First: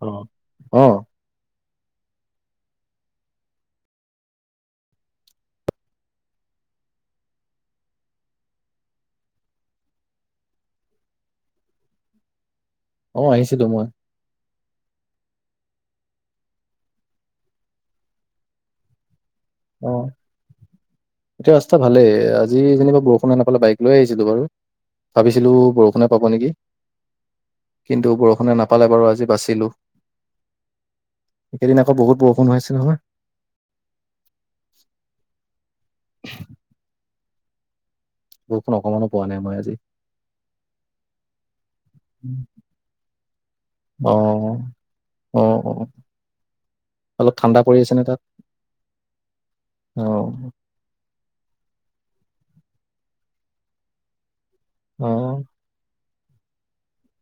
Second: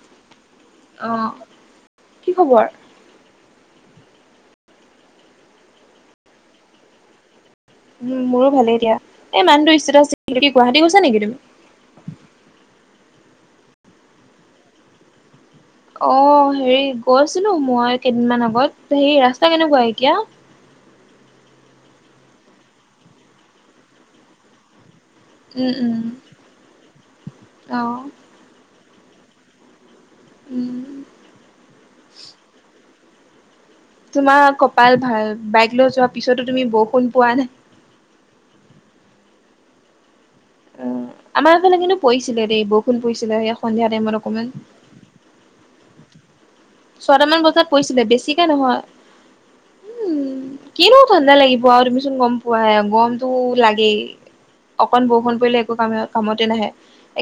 অ', অ কি খবৰ। উম মোৰো ভালেই দিয়া। এই মানুহটো ই্স্তেটাছ আছিল কি গুৱাহাটী গৈছা নেকি তুমি। অ আহিছিলো মই। অ হেৰি গৈছিলো মই কেইদিনমান আগত হেৰি ৰাস্তা কেনেকুৱা অ', এতিয়া। এতিয়া ৰাস্তা ভালেই আজি যেনিবা বৰষুণে নেপালে বাইক লৈ আহিছিলো বাৰু। ভাবিছিলো উম, উম, বৰষুণে পাব নেকি অ', কিন্তু বৰষুণ। মানে নাপালে বাৰু আজি বাচিলোঁ উম। এইকেইদিন আকৌ বহুত বৰষুণ হৈ আছিল নহয়। তোমাৰ কপাল ভাল বাইক লৈ যোৱাৰ পিছতো তুমি বৰষুণ পোৱা নাই। বৰষুণ অকমানো পোৱা নাই মই আজি। উম আমাৰ ইফালে কিন্তু পৰিছিলে দেই বৰষুণ পৰিছিলে এয়া সন্ধিয়া টাইমত অকমান। অ', অ অ। অলপ ছয়টামান ঠাণ্ডা বজাত পৰি পৰিছিলে আছেনে তাত বেছিকে নহয়। অ। উম, কিনো ঠাণ্ডা লাগিব তুমিচোন গম পোৱাই গৰমটো লাগেই। অকণ বৰষুণ অ', পৰিলে একো কাম কামতে নাহে।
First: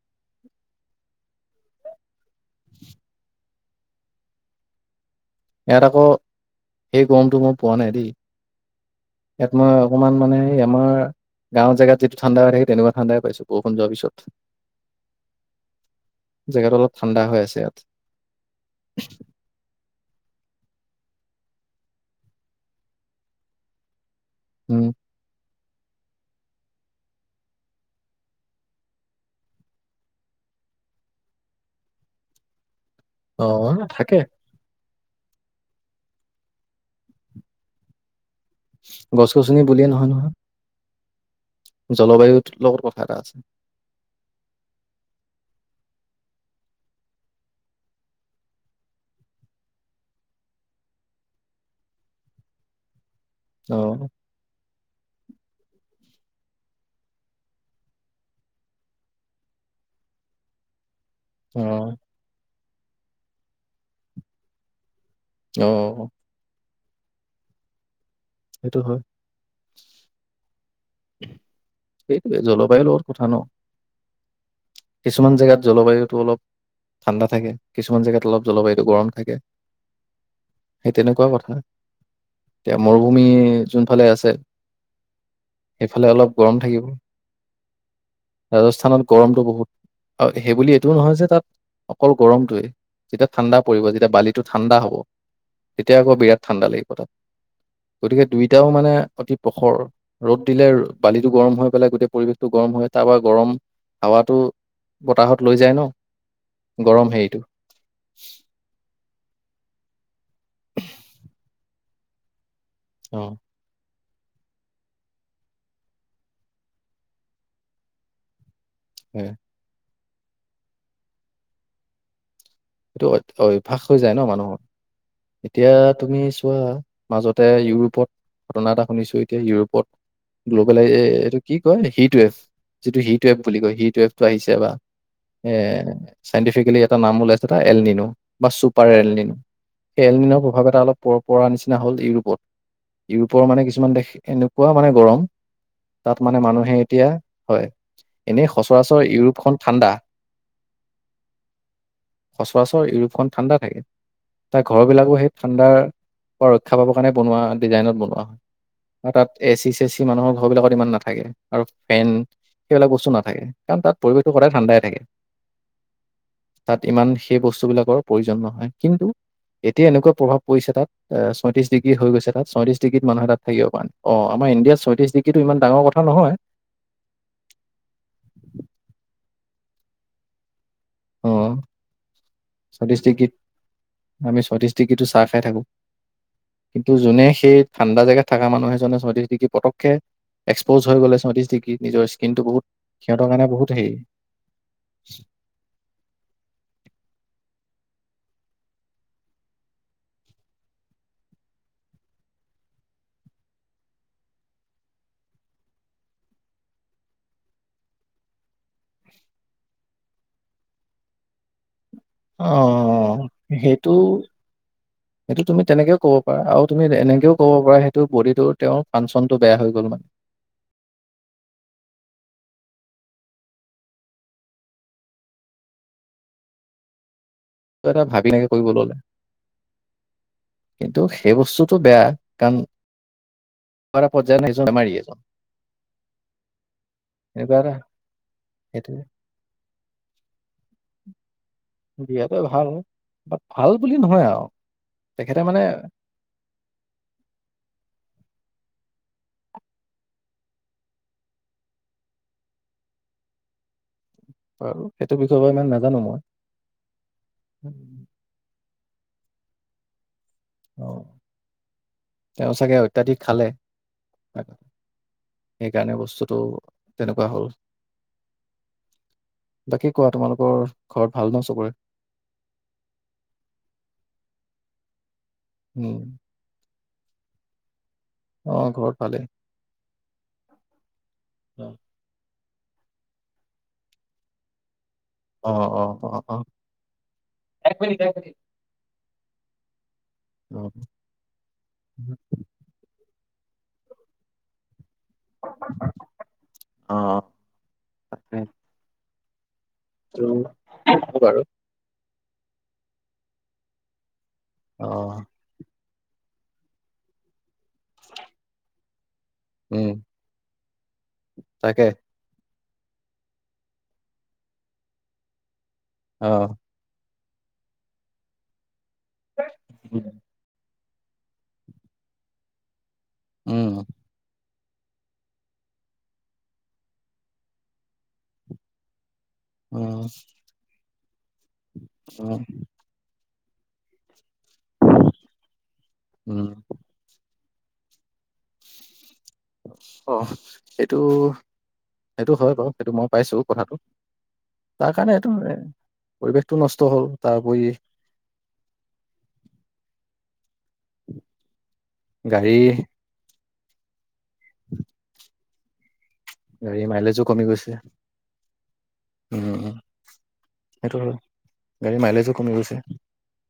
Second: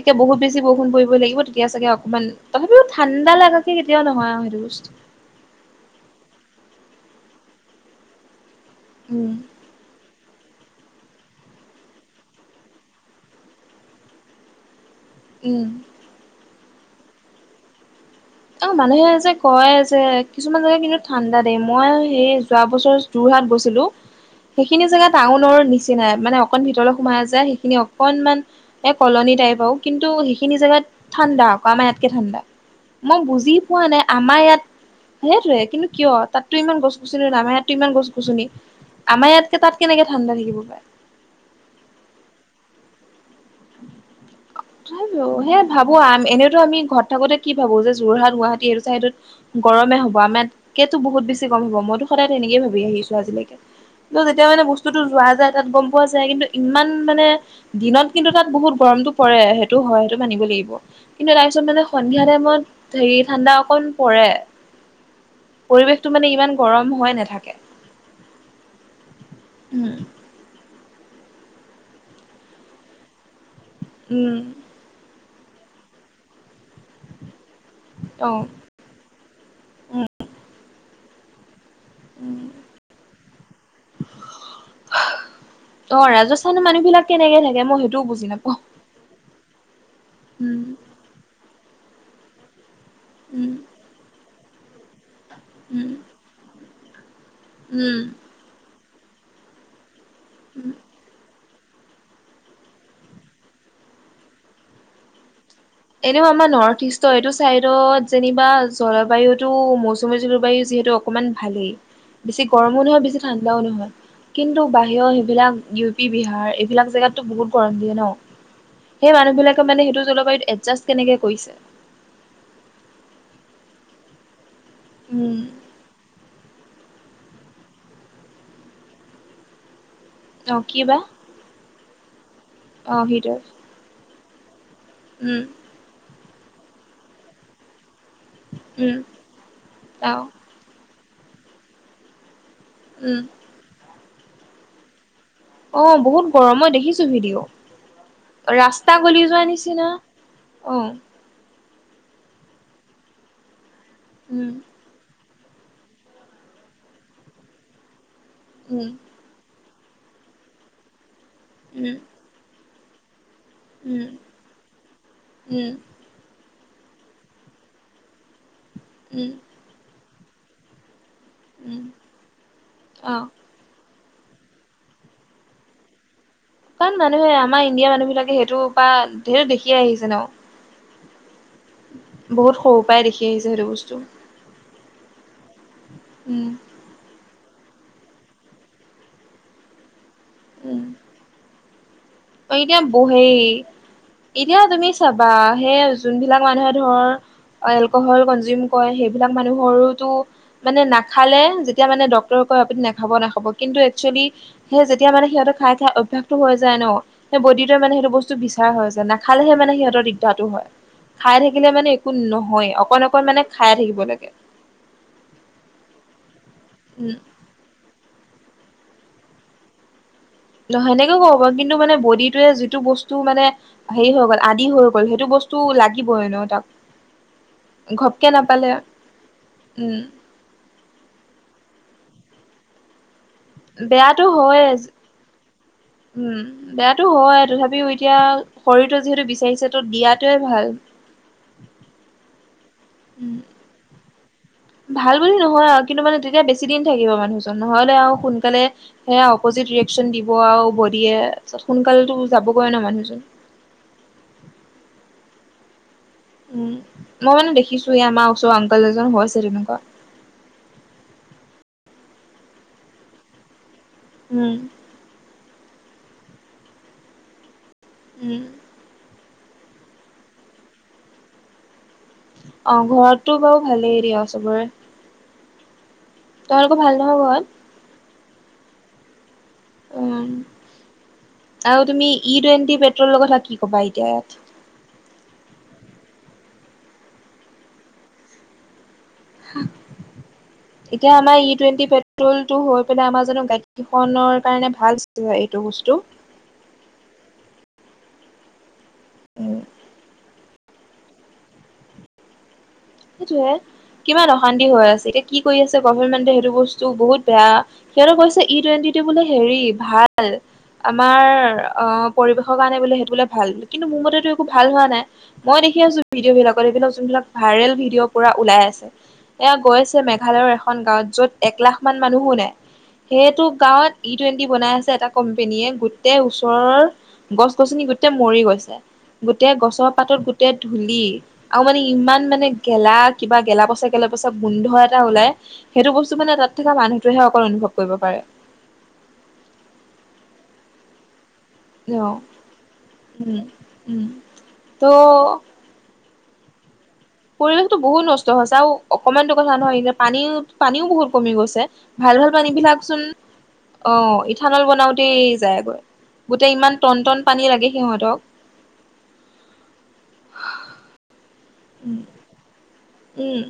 একে বহুত বেছি বষুণ পৰিব লাগিব তেতিয়া চাগে অকমান তথাপিও ঠাণ্ডা লাগাকে কেতিয়াও নহয় আৰু সেইটো বস্তু। ইয়াত আকৌ সেই গৰমটো মই পোৱা নাই দেই উম, ইয়াত মই। অকমান মানে আমাৰ গাঁৱৰ জেগাত যিটো ঠাণ্ডা হৈ থাকে তেনেকুৱা ঠাণ্ডাই পাইছো বৰষুণ যোৱাৰ পিছত। [inaudible] উম। জেগাটো অলপ ঠাণ্ডা হৈ আছে। অহ মানুহে যে। কয় যে কিছুমান জেগা কিন্তু ঠাণ্ডা দেই মই সেই যোৱা বছৰ যোৰহাট গৈছিলো। [inaudible] সেইখিনি জেগা টাউনৰ নিচিনাই মানে অকণমান ভিতৰলৈ সোমাই যায় সেইখিনি অকনমান। এ কলনী টাইপ আৰু কিন্তু সেইখিনি জেগাত ঠাণ্ডা আকৌ আমাৰ ইয়াতকে ঠাণ্ডা। মই বুজি পোৱা অ', নাই থাকে আমাৰ ইয়াত। সেইটোৱে কিন্তু কিয় তাততো ইমান গছ গছনি নাই আমাৰ ইয়াততো ইমান গছ গছনি। আমাৰ গছ গছনি ইয়াতকে তাত কেনেকে ঠাণ্ডা থাকিব পাৰে। জলবায়ু টো লগত কথা এটা আছে। সেইয়া ভাবো আ এনেইতো আমি ঘৰত থাকোতে কি ভাবো যে যোৰহাট গুৱাহাটী এইটো চাইডত, গৰমেই হ'ব আমাত কেইতো বহুত বেছি গৰম হ'ব মইতো সদায় তেনেকে ভাবি আহিছোঁ আজিলৈকে। অ'। কিন্তু যেতিয়া মানে বস্তুতটো যোৱা যায় তাত গ'ম পোৱা যায় কিন্তু ইমান মানে দিনত, কিন্তু তাত বহুত গৰমটো পৰে সেইটো হয় সেইটো মানিব লাগিব কিন্তু তাৰ পিছত মানে অ', সন্ধিয়া টাইমত হেৰি ঠাণ্ডা অকণ পৰে, অ', পৰিৱেশটো মানে ইমান, গৰম হৈ নাথাকে। সেইটো হয়। উম। সেইটোৱে জলবায়ুৰ লগত কথা ন'। উম কিছুমান জেগাত জলবায়ুটো অলপ ঠাণ্ডা থাকে কিছুমান জেগাত অলপ জলবায়ু গৰম থাকে, অ সেই তেনেকুৱা কথা অ এতিয়া মোৰ ভূমি যোন ফালে আছে। অ' সেইফালে অলপ গৰম ৰাজস্থানৰ থাকিব। মানুহ বিলাক কেনেকে থাকে মই সেইটোও বুজি নাপাওঁ। ৰাজস্থানত গৰমটো বহুত, আৰু সেই উম বুলি এইটোও নহয় যে তাত অকল গৰমটোৱেই। যেতিয়া উম ঠাণ্ডা পৰিব যেতিয়া বালিটো ঠাণ্ডা হ'ব, উম তেতিয়া আকৌ বিৰাট ঠাণ্ডা লাগে। উম গতিকে দুইটাও মানে অতি প্ৰখৰ ৰ'দ দিলে উম বালিটো গৰম হৈ পেলাই গোটেই পৰিৱেশটো গৰম হৈ তাৰপৰা গৰম হাৱাটো বতাহত লৈ যায় ন'। এনেও আমাৰ নৰ্থ গৰম ইষ্টৰ এইটো হেৰিটো চাইড তত যেনিবা জলবায়ুটো মৌচুমী জলবায়ু যিহেতু অকমান ভালেই। বেছি গৰমো নহয় অ বেছি ঠাণ্ডাও নহয়। কিন্তু বাহিৰৰ সেইবিলাক ইউ পি, বিহাৰ এইবিলাক জেগাতো বহুত গৰম দিয়ে ন'। সেই হয় মানুহ বিলাকে মানে সেইটো জলবায়ু এজাষ্ট কেনেকে কৰিছে। এইটো অভ অভ্যাস হৈ যায় ন' মানুহৰ। উম। এতিয়া তুমি চোৱা মাজতে ইউৰোপত ঘটনা এটা শুনিছো এতিয়া ইউৰোপত, অ কি গ্ল'বেলাইজ বা এইটো কি কয় হিট ৱেফ অ যিটো হিট ৱেফ সেইটোৱে বুলি কয় হিট ৱেফটো আহিছে এবাৰ। উম এ চাইণ্টিফিকেলি এটা নাম ওলাইছে এটা এলনিনো। বা ছুপাৰ উম এললিন, অ এললিনৰ প্ৰভাৱ এটা অলপ পৰ পাৰ নিচিনা হ'ল ইউৰোপত। উম ইউৰোপৰ মানে কিছুমান দেশ এনেকুৱা মানে গৰম। অ' তাত বহুত মানে গৰমত মানুহে দেখিছো এতিয়া ভিডিঅ', হয় এনেই ৰাস্তা সচৰাচৰ গলি যোৱা ইউৰোপখন ঠাণ্ডা নিচিনা। অ'। সচৰাচৰ ইউৰোপখন ঠাণ্ডা উম থাই ঘৰবিলাকো সেই ঠাণ্ডাৰ পৰা ৰক্ষা পাবৰ কাৰণে বনোৱা ডিজাইনত বনোৱা হয়। উম। আৰু তাত এ চি চেচি মানুহৰ ঘৰ বিলাকত ইমান নাথাকে আৰু উম ফেন সেইবিলাক বস্তু নাথাকে। কাৰণ তাত পৰিৱেশটো সদায় ঠাণ্ডাই থাকে। হম। তাত ইমান সেই বস্তুবিলাকৰ প্ৰয়োজন নহয় কিন্তু উম এতিয়া এনেকুৱা প্ৰভাৱ পৰিছে তাত। অ' উম ছয়ত্ৰিশ হৈ গৈছে তাত ছয়ত্ৰিশ ডিগ্ৰীত অ মানুহে তাত থাকিব পাৰা নাই অ' আমাৰ ইণ্ডিয়াৰ ছয়ত্ৰিশ ডিগ্ৰীটো ইমান ডাঙৰ কথা নহয়। কাৰণ মানুহে আমাৰ ইণ্ডিয়াৰ মানুহ বিলাকে সেইটোৰ পা সেইটো দেখিয়াই আহিছে ন'। অ'। বহুত সৰু ছয়ত্ৰিশ পাই দেখি ডিগ্ৰীত আহিছো সেইটো বস্তু। আমি ছয়ত্ৰিশ ডিগ্ৰীটো চাহ খাই থাকোঁ। উম। কিন্তু যোনে সেই ঠাণ্ডা জেগাত থকা মানুহ এজনে ছয়ত্ৰিশ ডিগ্ৰী পতকে। এক্সপ'জ হৈ গ'লেিগ্ৰী নিজৰ স্কিনটো। অ বহুত এতিয়া সিহঁতৰ বহেই। কাৰণে বহুত হেৰি এতিয়া তুমি চাবা সেই যোনবিলাক মানুহে ধৰ। এলকহল কনজিউম কৰে সেইবিলাক মানুহৰোটো। মানে নাখালে যেতিয়া মানে ড্ক্তৰক কয় আপুনি নাখাব নাখাব কিন্তু একচুৱেলি। সেই যেতিয়া মানে সিহঁত খাই খাই অভ্যাসটো হৈ যায় ন। সেই বডিটে মানে সেইটো বস্তু বিচাৰ হৈ যে নাখালেহে মানে সিহঁতৰ দিগদাৰটো হয় খাই থাকিলে মানে। কি নহয় অকন অ' অকন মানে খাই সেইটো থাকিব লাগে। সেইটো তুমি তেনেকও ক'ব পাৰা আৰু তুমি উম এনেকেও। ক'ব পৰা সেইটো বডি তো তেওঁৰ ফাংচনতটো বেয়া হৈ গ'ল মানে। ন সেনেকে ক'ব পাৰু কিন্তু মানে বডিটোৱে যিটো বস্তু মানে। হেৰি হৈ গ'ল আদি হৈ গ'ল সেইটো বস্তু লাগিবইে ন তাক। ঘপকে [unintelligible] নাপালে কৰিব ল'লে। উম কিন্তু সেই বস্তুটো বেয়া কাৰণ। এনেকুৱা এটা বেয়াটো পৰ্যায়ত হয়ে। সেইজন বেমাৰী এজন উম, বেয়াতো হয় এনেকুৱা এটা তথাপিও এতিয়া সেইটোৱে শৰীৰটোয়ে যিহেতু বিচাৰিছে। টো দিয়াতোৱে ভাল। দিয়াটোৱে ভাল বা উম ভাল বুলি নহয় আও। ভাল বুলি নহয় আও কিন্তু মানে তেতিয়া বেছি দিন থাকিব মানুহজন নহ'লে আও সোনকালে। সেয়া অপজিত ৰিয়কশচন দিব আৰু বডিয়ে তত সোনকালেটো যাবগৈ ন মানুহজন। ব সেইটো বিষয়ে ইমান নাজানো মই। উম মই মানে দেখিছো এই আমাৰ ওচৰৰ আঙকল এজন হৈ আছে তেনেকুৱা। অ তেওঁ চাগে অত্যাধিক খালে। উম সেইকাৰণে বস্তুটো তেনেকুৱা হ'ল। উম। বাকী কোৱা তোমালোকৰ ঘৰত ভাল ন চবৰে। অ ঘৰতটো বাৰু ভালেই দিয়া চবৰে। উম। তোমালোক ভাল নহয় ঘৰত। অ ঘৰত ভালে। উম অ আৰু তুমি ই টুৱেণ্টি পেট্ৰলৰ কথা কি ক'বা এতিয়া ইয়াত। অ অ অ অ এক মিনিট এক মিনিট। অ। তিয়া আমাৰ ই টুৱেন্টি পেট্ৰল টো হৈ পেলাই আমাৰ জানো গাডীখনৰ কাৰণে ভাল। টো হয় এইটো বস্তু। অ। উম টো হব বাৰু। সেইটোয়ে কিমান অশান্তি হৈ অ আছে এতিয়া কি। কৰি আছে গভমেণ্টে সেইটো বস্তু বহুত বেয়া সিহঁতে কৈছে। ই টুৱেণ্টি টো মানে সেৰি, উম ভাল! আমাৰ তাকে অ'! পৰিৱেশৰ কাৰণে বোলে, সেইটো বোলে ভাল। কিন্তু, মোৰ মতেতো একো ভাল হোৱা নাই। মই দেখি আছোঁ, অ ভিডিঅ বিলাকত, এইবিলাক যোন বিলাক, ভাইৰেল ভিডিঅ' পূৰা ওলাই আছে। এইয়া, গৈছে উম মেঘালয়ৰ এখন, এখন গাঁৱত য'ত, এক লাখ মান মানুহো নাই। সেইটো উম গাঁৱত, ই টু বনাই আছে, এটা কোম্পনীয়ে। গোটেই ওচৰৰ গছ- গছনি গোটেই মৰি, গৈছে। গোটেই গছৰ উম পাতত, গোটেই ধূলি। আৰু মানে, ইমান মানে, গেলা, কিবা গেলা-পচা, গেলা-পচা, গোন্ধ এটা ওলাই। সেইটো বস্তু মানে, উম তাত থকা মানুহ টোহে অকল অনুভৱ কৰিব পাৰে। অ'! সেইটো, অ' সেইটো হয় বাৰু সেইটো মই পাইছোঁ উম, কথাটো। উম। ত' তাৰ কাৰণে এইটো, পৰিৱেশটো নষ্ট হ'ল। তাৰ উপৰি পৰিৱেশটো বহুত নষ্ট হৈছে। আৰু অকণমানটো কথা নহয়, পানী -পানীও বহুত কমি গৈছে। ভাল- ভাল গাড়ী পানী বিলাকচোন অ'! ইথানল বনাওতেই যায়গৈ। গোটেই, ইমান গাড়ীৰ টন- মাইলেজো টন পানী লাগে, সিহঁতক। অ'! সেইটো হয়। গাড়ীৰ মাইলেজো কমি গৈছে। উম।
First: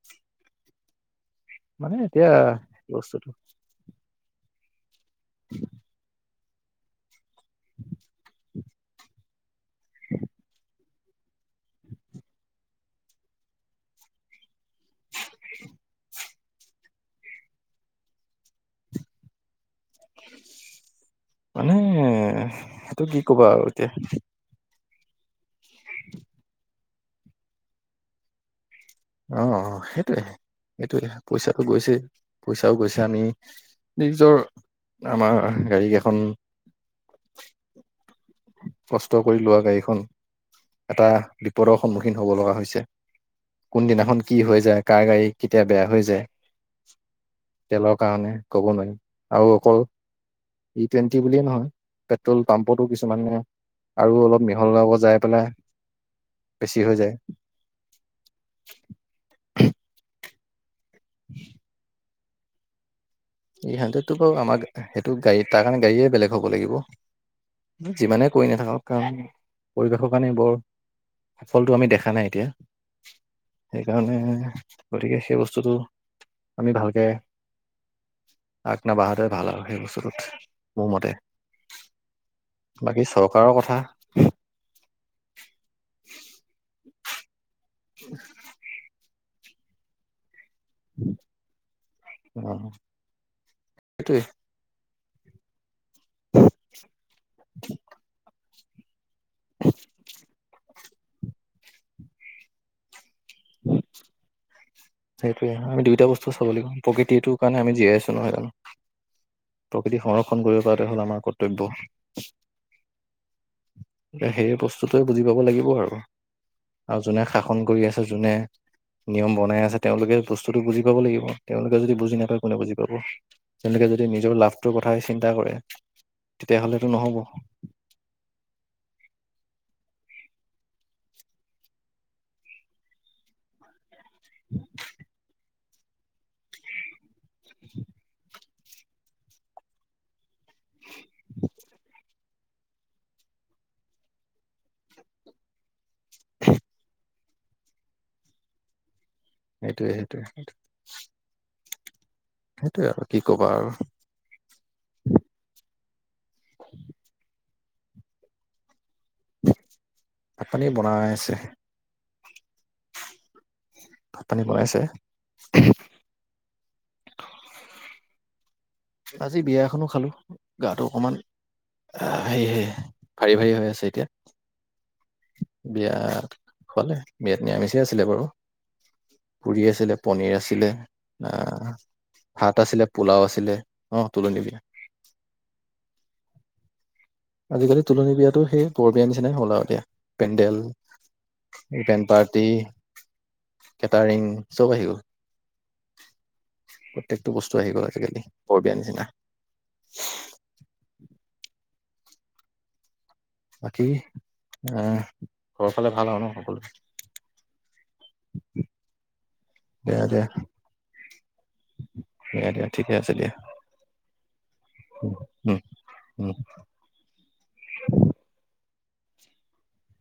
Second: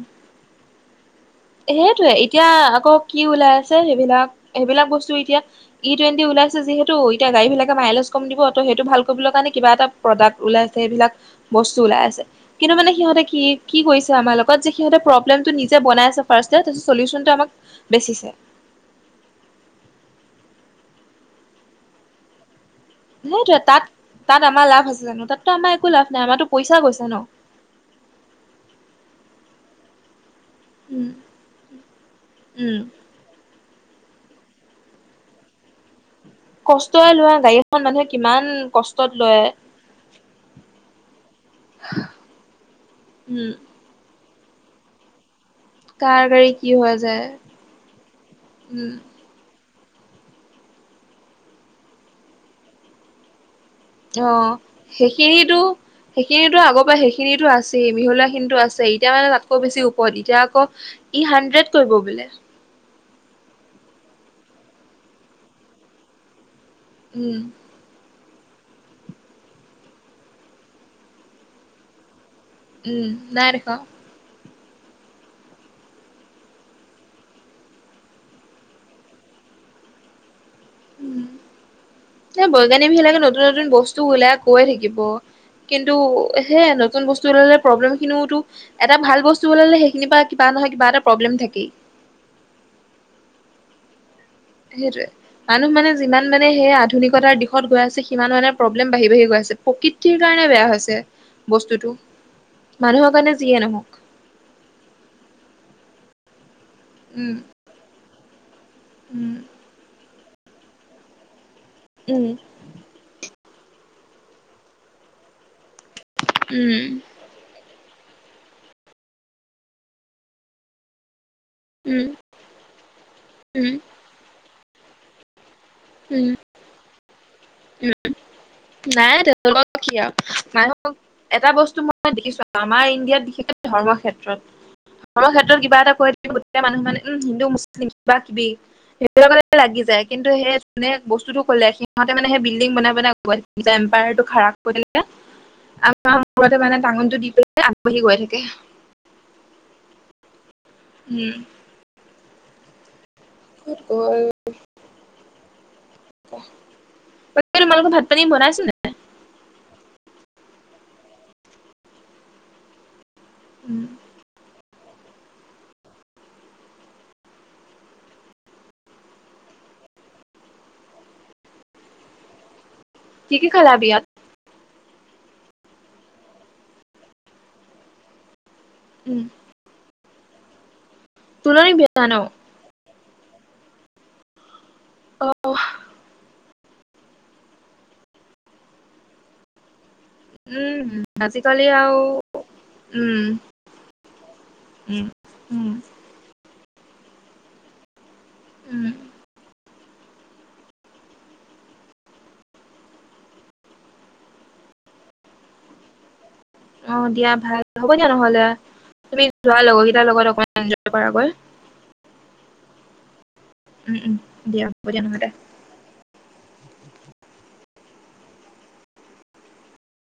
সেইটোৱে! এতিয়া, আকৌ কি বস্তুটো ওলাই আছে? সেইবিলাক-সেইবিলাক বস্তু। এইটো এতিয়া, ই টুৱেণ্টি ওলাইছে যিহেতু, এতিয়া গাড়ী বিলাকে মাইলেজ কম দিব। ত' সেইটো ভাল কৰিবলৈ কাৰণে, কিবা এটা প্ৰডাক্ট ওলাইছে, সেইবিলাক। বস্তু ওলাই আছে। কিন্তু মানে, সিহঁতে কি -কি কৰিছে, আমাৰ লগত লগত যে, সিহঁতে প্ৰব্লেম নিজে বনাই আছে। চলিউচনটো আমাক বেচিছে। মানে, কি ক'বা সেইটোৱে! আৰু তাত, এতিয়া তাত আমাৰ লাভ আছে জানোঁ? তাততো, আমাৰ একো লাভ নাই, আমাৰতো পইচা গৈছে ন'। অ' অ'! সেইটোৱে-সেইটোৱে, উম পইচাটো গৈছে, পইচাও উম গৈছে। আমি, নিজৰ, আমাৰ গাড়ী এখন কষ্টৰে লোৱা গাড়ীখন, মানুহে কিমান কষ্টত কষ্ট কৰি লয় লোৱা গাড়ীখন, এটা বিপদৰ সন্মুখীন হ'ব লগা হৈছে। উম কোনদিনাখন কি হৈ যায়, কাৰ গাড়ী! কেতিয়া বেয়া হৈ কাৰ যায়! গাড়ী কি হৈ যায় তেলৰ কাৰণে, ক'ব নোৱাৰি। উম আৰু অকল, ই টুৱেণ্টি বুলিয়েই নহয়, পেট্ৰল পাম্পটো কিছুমান মানে, অ'! সেইখিনিটো -সেইখিনিটো, বেছি আগৰ পৰা হৈ যায় সেইখিটো আছে। মিহলোৱা খিনিটো আছে। এতিয়া মানে, তাতকৈ বেছি ওপৰত। এতিয়া, আকৌ ই হাণ্ড্ৰেড কৰিব বোলে। এই হণ্ড্ৰেডটো বাৰু আমাক, সেইটো গাড়ী, তাৰ কাৰণে, গাড়ীয়ে বেলেগ হ'ব লাগিব। উম। যিমানে কৰি নাথাকক কাম। পৰিৱেশৰ কাৰণে, বৰ, সফলটো আমি দেখা নাই, এতিয়া। উম নাই দেখা সেইকাৰণে, গতিকে, সেই বস্তুটো, আমি ভালকে আগ নাবঢ়াটোৱে ভাল আৰু সেই বস্তুটোত। মোৰ মতে উম, এই বৈজ্ঞানিক বাকী বিলাকে, নতুন- চৰকাৰৰ নতুন কথা বস্তু উলিয়াওক। হয়য়ে থাকিব। কিন্তু, সেই নতুন বস্তু ওলালে প্ৰব্লেমখিনিওটো, এটা ভাল বস্তু ওলালে, সেইখিনিৰ পৰা কিবা নহয়, কিবা এটা প্ৰব্লেম থাকেই। অ'! সেইটোৱে। সেইটোৱে, মানুহ মানে, যিমান মানে, সেই আধুনিকতাৰ দিশত গৈ আছে, সিমান মানে, প্ৰব্লেম বাঢ়ি- বাঢ়ি গৈ আছে। প্ৰকৃতিৰ কাৰণে বেয়া হৈছে, বস্তুটো। মানুহৰ কাৰণে, যিয়ে নহওঁক। সেইটোৱে, হয়। আমি দুইটা বস্তু চাব লাগিব, উম প্ৰকৃতিটোৰ কাৰণে, আমি জীয়াই আছোঁ নহয় জানোঁ! উম প্ৰকৃতি সংৰক্ষণ কৰিব পৰাটোৱে, হ'ল আমাৰ কৰ্তব্য। উম। সেই বস্তুটো বুজি পাব লাগিব আৰু উম আও যোনে খাক খন কৰি আছে, যোনে নিয়ম বনাই আছে, তেওঁলোকে বস্তুটো বুজি পাব লাগিব। তেওঁলোকে যদি উম বুজি নাপায় কোনে বুজি পাব? উম তেওঁলোকে যদি নিজৰ লাভটোৰ কথাই চিন্তা কৰে উম। তেতিয়া হ'লেটো নহ'ব। উম নাই তেনেকোৱানো কিয় আও নাই এটা বস্তু মই দেখিছো আমাৰ ইণ্ডিয়াত বিশেষকে ধৰ্ম ক্ষেত্ৰত। ধৰ্মৰ ক্ষেত্ৰত কিবা এটা কৈ গোটকেই মানুহ খনে উম, হিন্দু মুছলিম কিবা কিবি, সেই [unintelligible] লাগি যায়। কিন্তু সেই যোনে বস্তুটো ক'লে সিহঁত মানে সেই বিল্ডিং বনাই বনাই [unintelligible] জাম্পায়াৰটো খাৰপ কৰি দিলে আ তাৰ মূৰতে মানে, টাঙনটো দি পেলাই আগবাঢ়ি গৈ থাকে। সেইটোয়ে সেইটোয়ে সেইটো উম। সেইটোয়ে আৰু কি ক'বা আৰু। অঁঅ। [unintelligible] য়া তোমালোকৰ ভাত পানী বনাইছা নাই? ভাত পানী বনাই আছে। উম। ভাত পানী বনাইছে? আজি বিয়া এখনো খালো। গাটো অকণমান এই সেই সেই ভাৰী কি কি ভাৰী হৈ খালা আছে বিয়াত এতিয়া। বিয়াত খোৱালে বিয়াত নিৰামিষেই আছিলে বাৰু, উম। পুৰি আছিলে, পনীৰ আছিলে, তুলনি বিয়া ন ভাত আছিলে পোলাও আছিলে। অঁ, তোলনি বিয়া। অঁ অহ। আজিকালি তোলনী বিয়াটো সেই বৰ বিয়াৰ নিচিনাই হ'ল আও এতিয়া। পেণ্ডেল, উম আজিকালি আৰু ইভেণ্ট পাৰ্টি। উম কেটাৰিং, চ'ব আহিব। উম উম প্ৰত্যেকটো বস্তু আহি গ'ল আজিকালি বৰ বিয়া উম নিচিনা। বাকী এহ, ঘৰৰ ফালে ভাল হয় ন সকলোৱে? অঁ, দিয়া ভাল হ'ব দিয়া নহ'লে তুমি যোৱা লগৰ দিয়া কেইটাৰ দিয়া লগত অকমান এঞ্জয় কৰাগৈ। দিয়া দিয়া ঠিকে আছে দিয়া। উম উম দিয়া হ'ব দিয়া নহ'লে উম উম।